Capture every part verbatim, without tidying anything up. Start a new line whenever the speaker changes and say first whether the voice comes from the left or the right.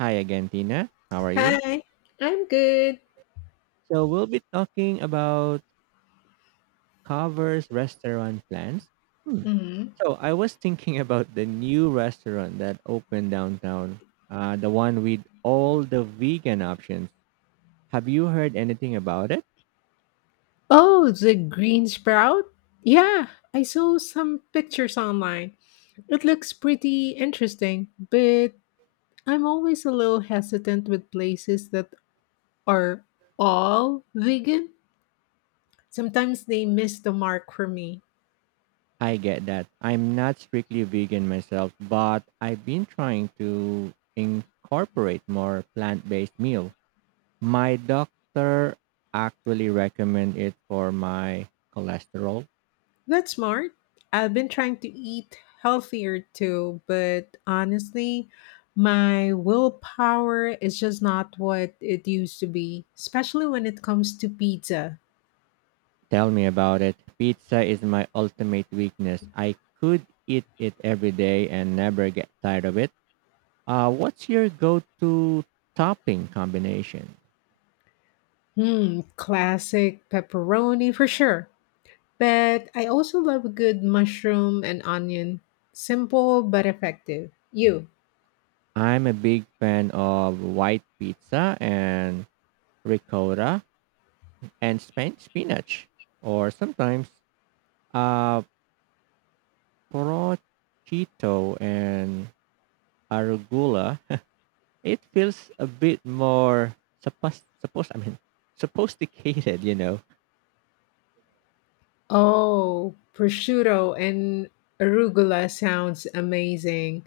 right: Hi again, Tina. How are you?
left: Hi. I'm good.
right: So we'll be talking about covers restaurant plans. Hmm.
left: hmm
right: So I was thinking about the new restaurant that opened downtown, uh, the one with all the vegan options. Have you heard anything about it?
left: Oh, the green sprout? Yeah, I saw some pictures online. It looks pretty interesting, but I'm always a little hesitant with places that are all vegan. Sometimes they miss the mark for me.
right: I get that. I'm not strictly vegan myself, but I've been trying to incorporate more plant-based meal. My doctor actually recommended it for my cholesterol.
left: That's smart. I've been trying to eat healthier too, but honestly, my willpower is just not what it used to be, especially when it comes to pizza.
right: Tell me about it. Pizza is my ultimate weakness. I could eat it every day and never get tired of it. Uh, what's your go to topping combination?
left: Hmm, classic pepperoni for sure. But I also love a good mushroom and onion. Simple but effective. You.
right: I'm a big fan of white pizza and ricotta and span- spinach, or sometimes uh, prosciutto and arugula. It feels a bit more suppos supposed I mean, sophisticated, you know.
left: Oh, prosciutto and arugula sounds amazing.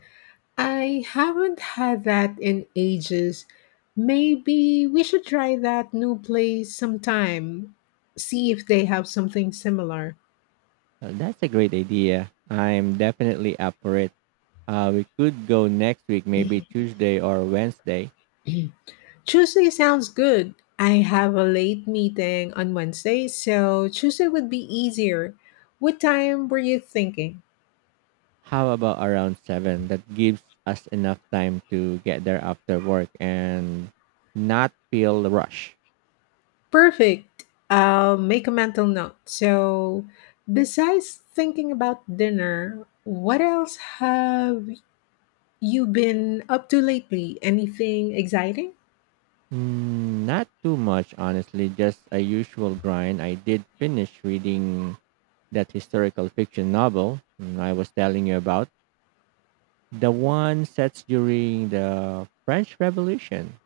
left: I haven't had that in ages. Maybe we should try that new place sometime. See if they have something similar.
right: Well, that's a great idea. I'm definitely up for it. Uh, we could go next week, maybe Tuesday or Wednesday.
left: Tuesday sounds good. I have a late meeting on Wednesday, so Tuesday would be easier. What time were you thinking?
right: How about around seven? That gives us enough time to get there after work and not feel the rush.
left: Perfect. I'll make a mental note. So, besides thinking about dinner, what else have you been up to lately? Anything exciting?
right: Mm, not too much, honestly, just a usual grind. I did finish reading that historical fiction novel mm, I was telling you about. The one set during the French Revolution.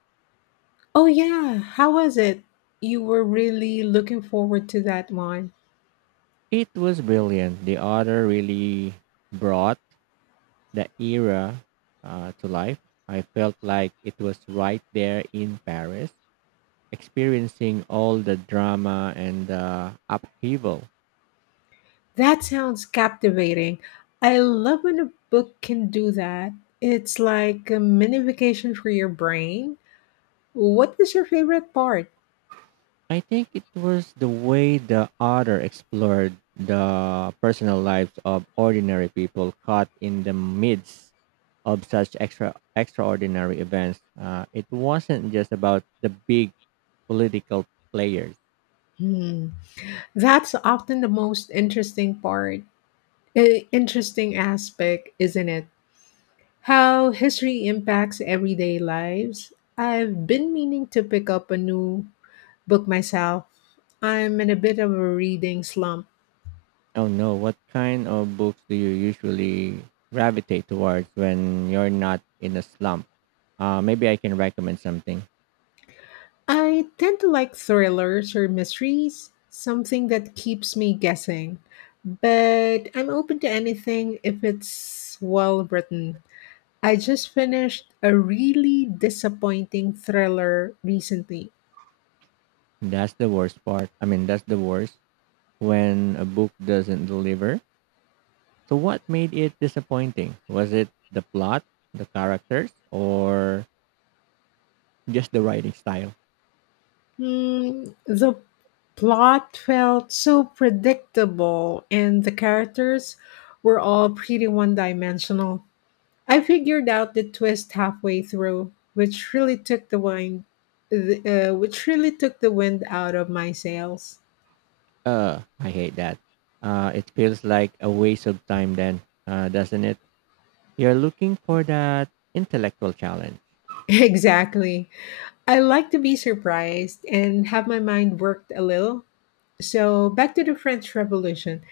left: Oh, yeah. How was it? You were really looking forward to that one.
right: It was brilliant. The author really brought the era uh, to life. I felt like it was right there in Paris, experiencing all the drama and the upheaval.
left: That sounds captivating. I love when a book can do that. It's like a mini vacation for your brain. What was your favorite part?
right: I think it was the way the author explored the personal lives of ordinary people caught in the midst of such extra extraordinary events. Uh, it wasn't just about the big political players.
left: Hmm. That's often the most interesting part. A interesting aspect, isn't it? How history impacts everyday lives. I've been meaning to pick up a new book myself. I'm in a bit of a reading slump.
right: Oh no, what kind of books do you usually gravitate towards when you're not in a slump? Uh, maybe I can recommend something.
left: I tend to like thrillers or mysteries, something that keeps me guessing. But I'm open to anything if it's well written. I just finished a really disappointing thriller recently.
right: That's the worst part. I mean, that's the worst when a book doesn't deliver. So, what made it disappointing? Was it the plot, the characters, or just the writing style?
left: Mm, the plot felt so predictable, and the characters were all pretty one dimensional. I figured out the twist halfway through, which really took the wind, the, uh, which really took the wind out of my sails.
right: Uh, I hate that. Uh, it feels like a waste of time then, uh, doesn't it? You're looking for that intellectual challenge.
left: Exactly. I like to be surprised and have my mind worked a little. So, back to the French Revolution.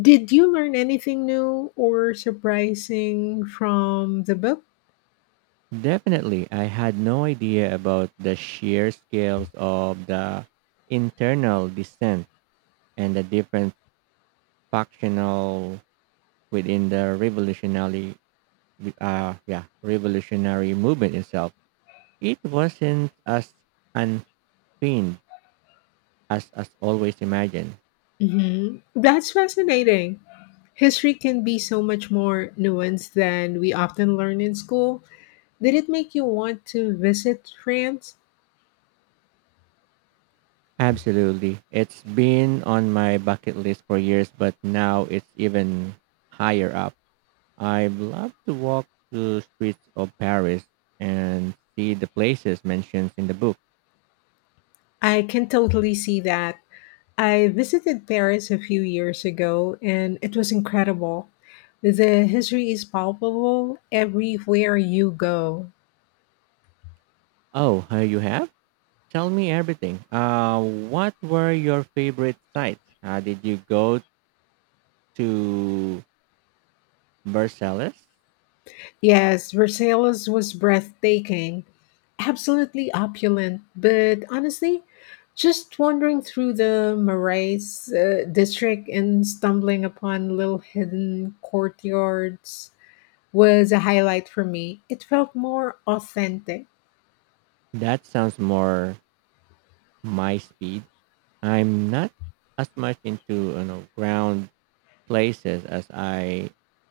left: Did you learn anything new or surprising from the book?
right: Definitely, I had no idea about the sheer scales of the internal dissent and the different factional within the revolutionary, uh, yeah, revolutionary movement itself. It wasn't as Spain, as as always imagined.
left: Mhm. That's fascinating. History can be so much more nuanced than we often learn in school. Did it make you want to visit France?
right: Absolutely. It's been on my bucket list for years, but now it's even higher up. I'd love to walk the streets of Paris and see the places mentioned in the book.
left: I can totally see that. I visited Paris a few years ago and it was incredible. The history is palpable everywhere you go.
right: Oh, uh, you have? Tell me everything. Uh, what were your favorite sites? Uh, did you go to Versailles?
left: Yes, Versailles was breathtaking, absolutely opulent, but honestly, just wandering through the Marais uh, district and stumbling upon little hidden courtyards was a highlight for me. It felt more authentic.
right: That sounds more my speed. I'm not as much into you know ground places as I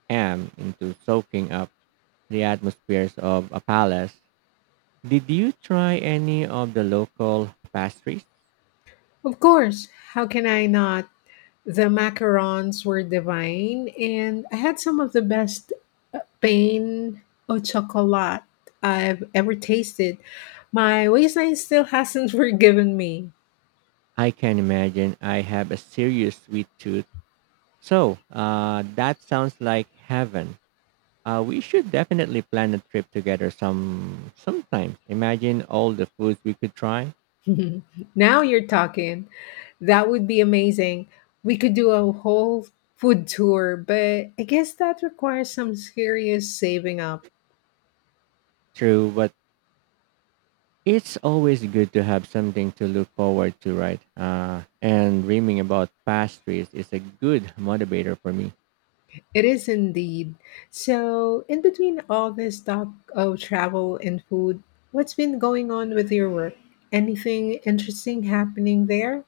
right: am into soaking up the atmospheres of a palace. Did you try any of the local pastries?
left: Of course, how can I not? The macarons were divine, and I had some of the best uh, pain au chocolat I've ever tasted. My waistline still hasn't forgiven me.
right: I can imagine I have a serious sweet tooth. So, uh, that sounds like heaven. Uh, we should definitely plan a trip together some sometime. Imagine all the foods we could try.
left: Now you're talking. That would be amazing. We could do a whole food tour, but I guess that requires some serious saving up.
right: True, but it's always good to have something to look forward to, right? Uh, and dreaming about past trees is a good motivator for me.
left: It is indeed. So, in between all this talk of travel and food, what's been going on with your work? Anything interesting happening there?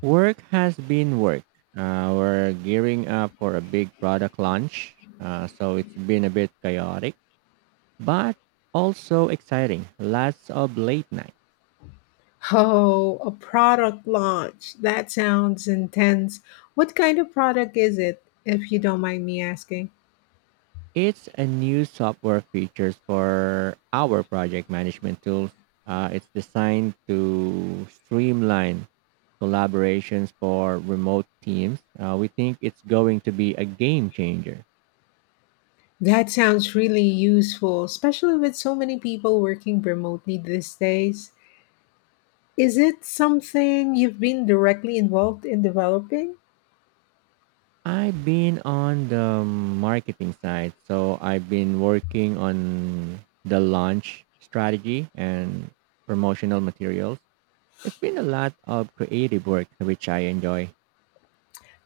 right: Work has been work. Uh, we're gearing up for a big product launch, uh, so it's been a bit chaotic, but also exciting. Lots of late nights.
left: Oh, a product launch. That sounds intense. What kind of product is it, if you don't mind me asking?
right: It's a new software features for our project management tools. Uh, it's designed to streamline collaborations for remote teams. Uh, we think it's going to be a game changer.
left: That sounds really useful, especially with so many people working remotely these days. Is it something you've been directly involved in developing?
right: I've been on the marketing side, so I've been working on the launch strategy and promotional materials. It's been a lot of creative work, which I enjoy.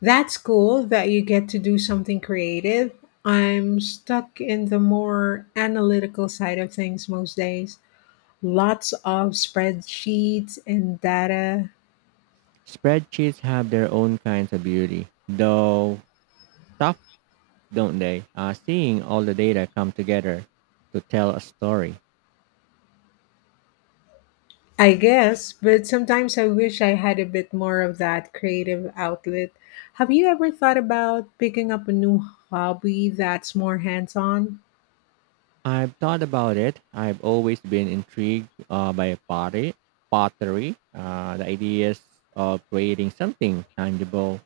left: That's cool that you get to do something creative. I'm stuck in the more analytical side of things most days. Lots of spreadsheets and data.
right: Spreadsheets have their own kinds of beauty, though tough, don't they? Uh, seeing all the data come together to tell a story.
left: I guess, but sometimes I wish I had a bit more of that creative outlet. Have you ever thought about picking up a new hobby that's more hands on?
right: I've thought about it. I've always been intrigued uh, by pottery, pottery. Uh, the ideas of creating something tangible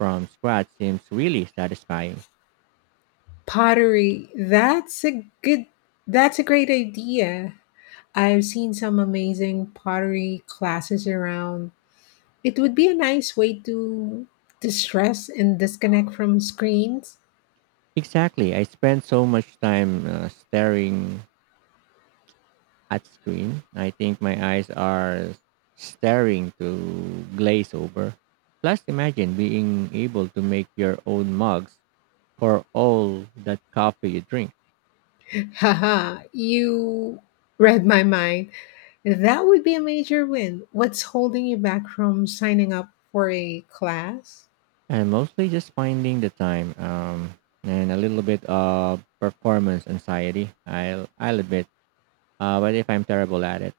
right: from scratch seems really satisfying.
left: Pottery. That's a good that's a great idea. I've seen some amazing pottery classes around. It would be a nice way to to stress and disconnect from screens.
right: Exactly. I spend so much time uh, staring at screen. I think my eyes are staring to glaze over. Plus, imagine being able to make your own mugs for all that coffee you drink.
left: Haha, you read my mind. That would be a major win. What's holding you back from signing up for a class?
right: And mostly just finding the time um, and a little bit of performance anxiety. I'll, I'll admit. Uh, but if I'm terrible at it,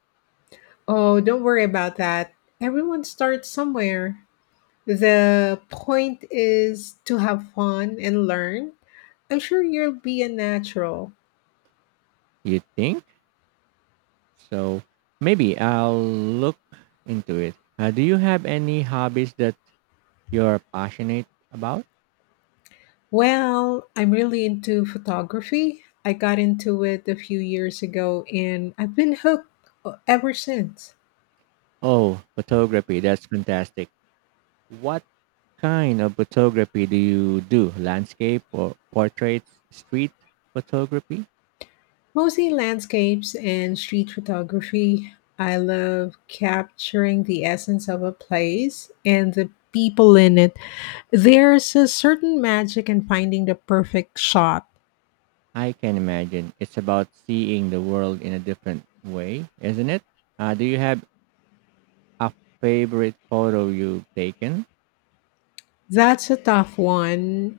left: Oh, don't worry about that. Everyone starts somewhere. The point is to have fun and learn. I'm sure you'll be a natural.
right: you think? So maybe I'll look into it. Uh, do you have any hobbies that you're passionate about?
left: Well, I'm really into photography. I got into it a few years ago and I've been hooked uh, ever since.
right: Oh, photography. That's fantastic. What kind of photography do you do? Landscape or portraits, street photography?
left: Mostly landscapes and street photography. I love capturing the essence of a place and the people in it. There's a certain magic in finding the perfect shot.
right: I can imagine. It's about seeing the world in a different way, isn't it? Uh, do you have a favorite photo you've taken?
left: That's a tough one.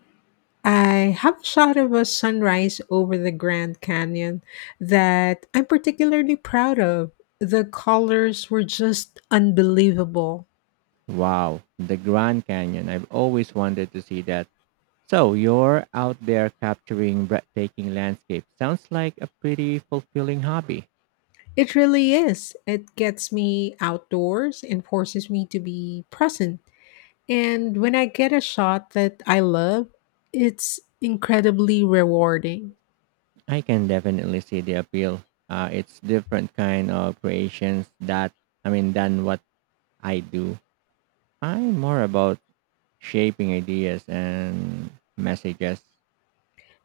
left: I have a shot of a sunrise over the Grand Canyon that I'm particularly proud of. The colors were just unbelievable.
right: Wow, the Grand Canyon. I've always wanted to see that. So you're out there capturing breathtaking landscapes. Sounds like a pretty fulfilling hobby.
left: It really is. It gets me outdoors and forces me to be present. And when I get a shot that I love, it's incredibly rewarding.
right: I can definitely see the appeal. Uh, it's different kind of creations that I mean than what I do. I'm more about shaping ideas and messages.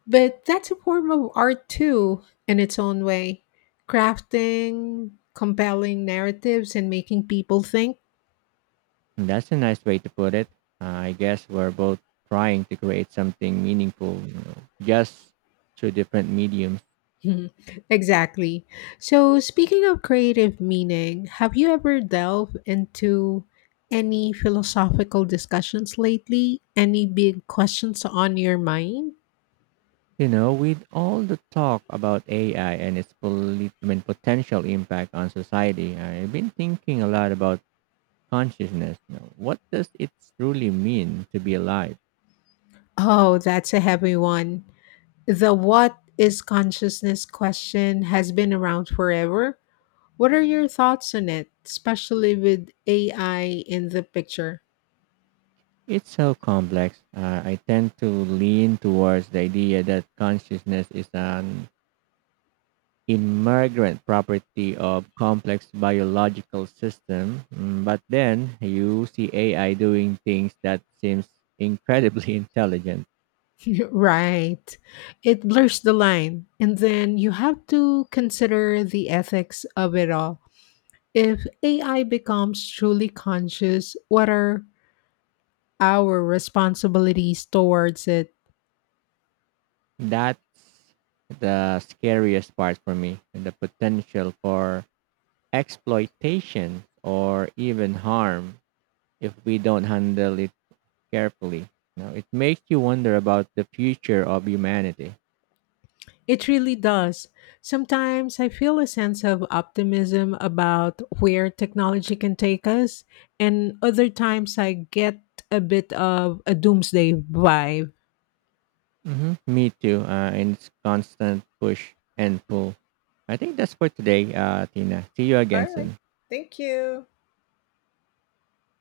left: But that's a form of art too, in its own way, crafting compelling narratives and making people think.
right: That's a nice way to put it. Uh, I guess we're both trying to create something meaningful, you know, just through different mediums.
left: Mhm, exactly. So, speaking of creative meaning, have you ever delved into any philosophical discussions lately? Any big questions on your mind?
right: You know, with all the talk about A I and its polit- I mean, potential impact on society, I've been thinking a lot about consciousness. Now, what does it truly mean to be alive?
left: Oh, that's a heavy one. The what is consciousness question has been around forever. What are your thoughts on it, especially with A I in the picture?
right: It's so complex. Uh, I tend to lean towards the idea that consciousness is an immigrant property of complex biological system. Mm, But then you see A I doing things that seems incredibly intelligent.
left: Right. It blurs the line. And then you have to consider the ethics of it all. If A I becomes truly conscious, what are our responsibilities towards it?
right: That's the scariest part for me, and the potential for exploitation or even harm if we don't handle it carefully. You know, it makes you wonder about the future of humanity.
left: It really does. Sometimes I feel a sense of optimism about where technology can take us, and other times I get a bit of a doomsday vibe.
right: Hmm, me too. Uh, and it's constant push and pull. I think that's for today, uh, Tina. See you again
left: All right.
right: soon.
left: Thank you.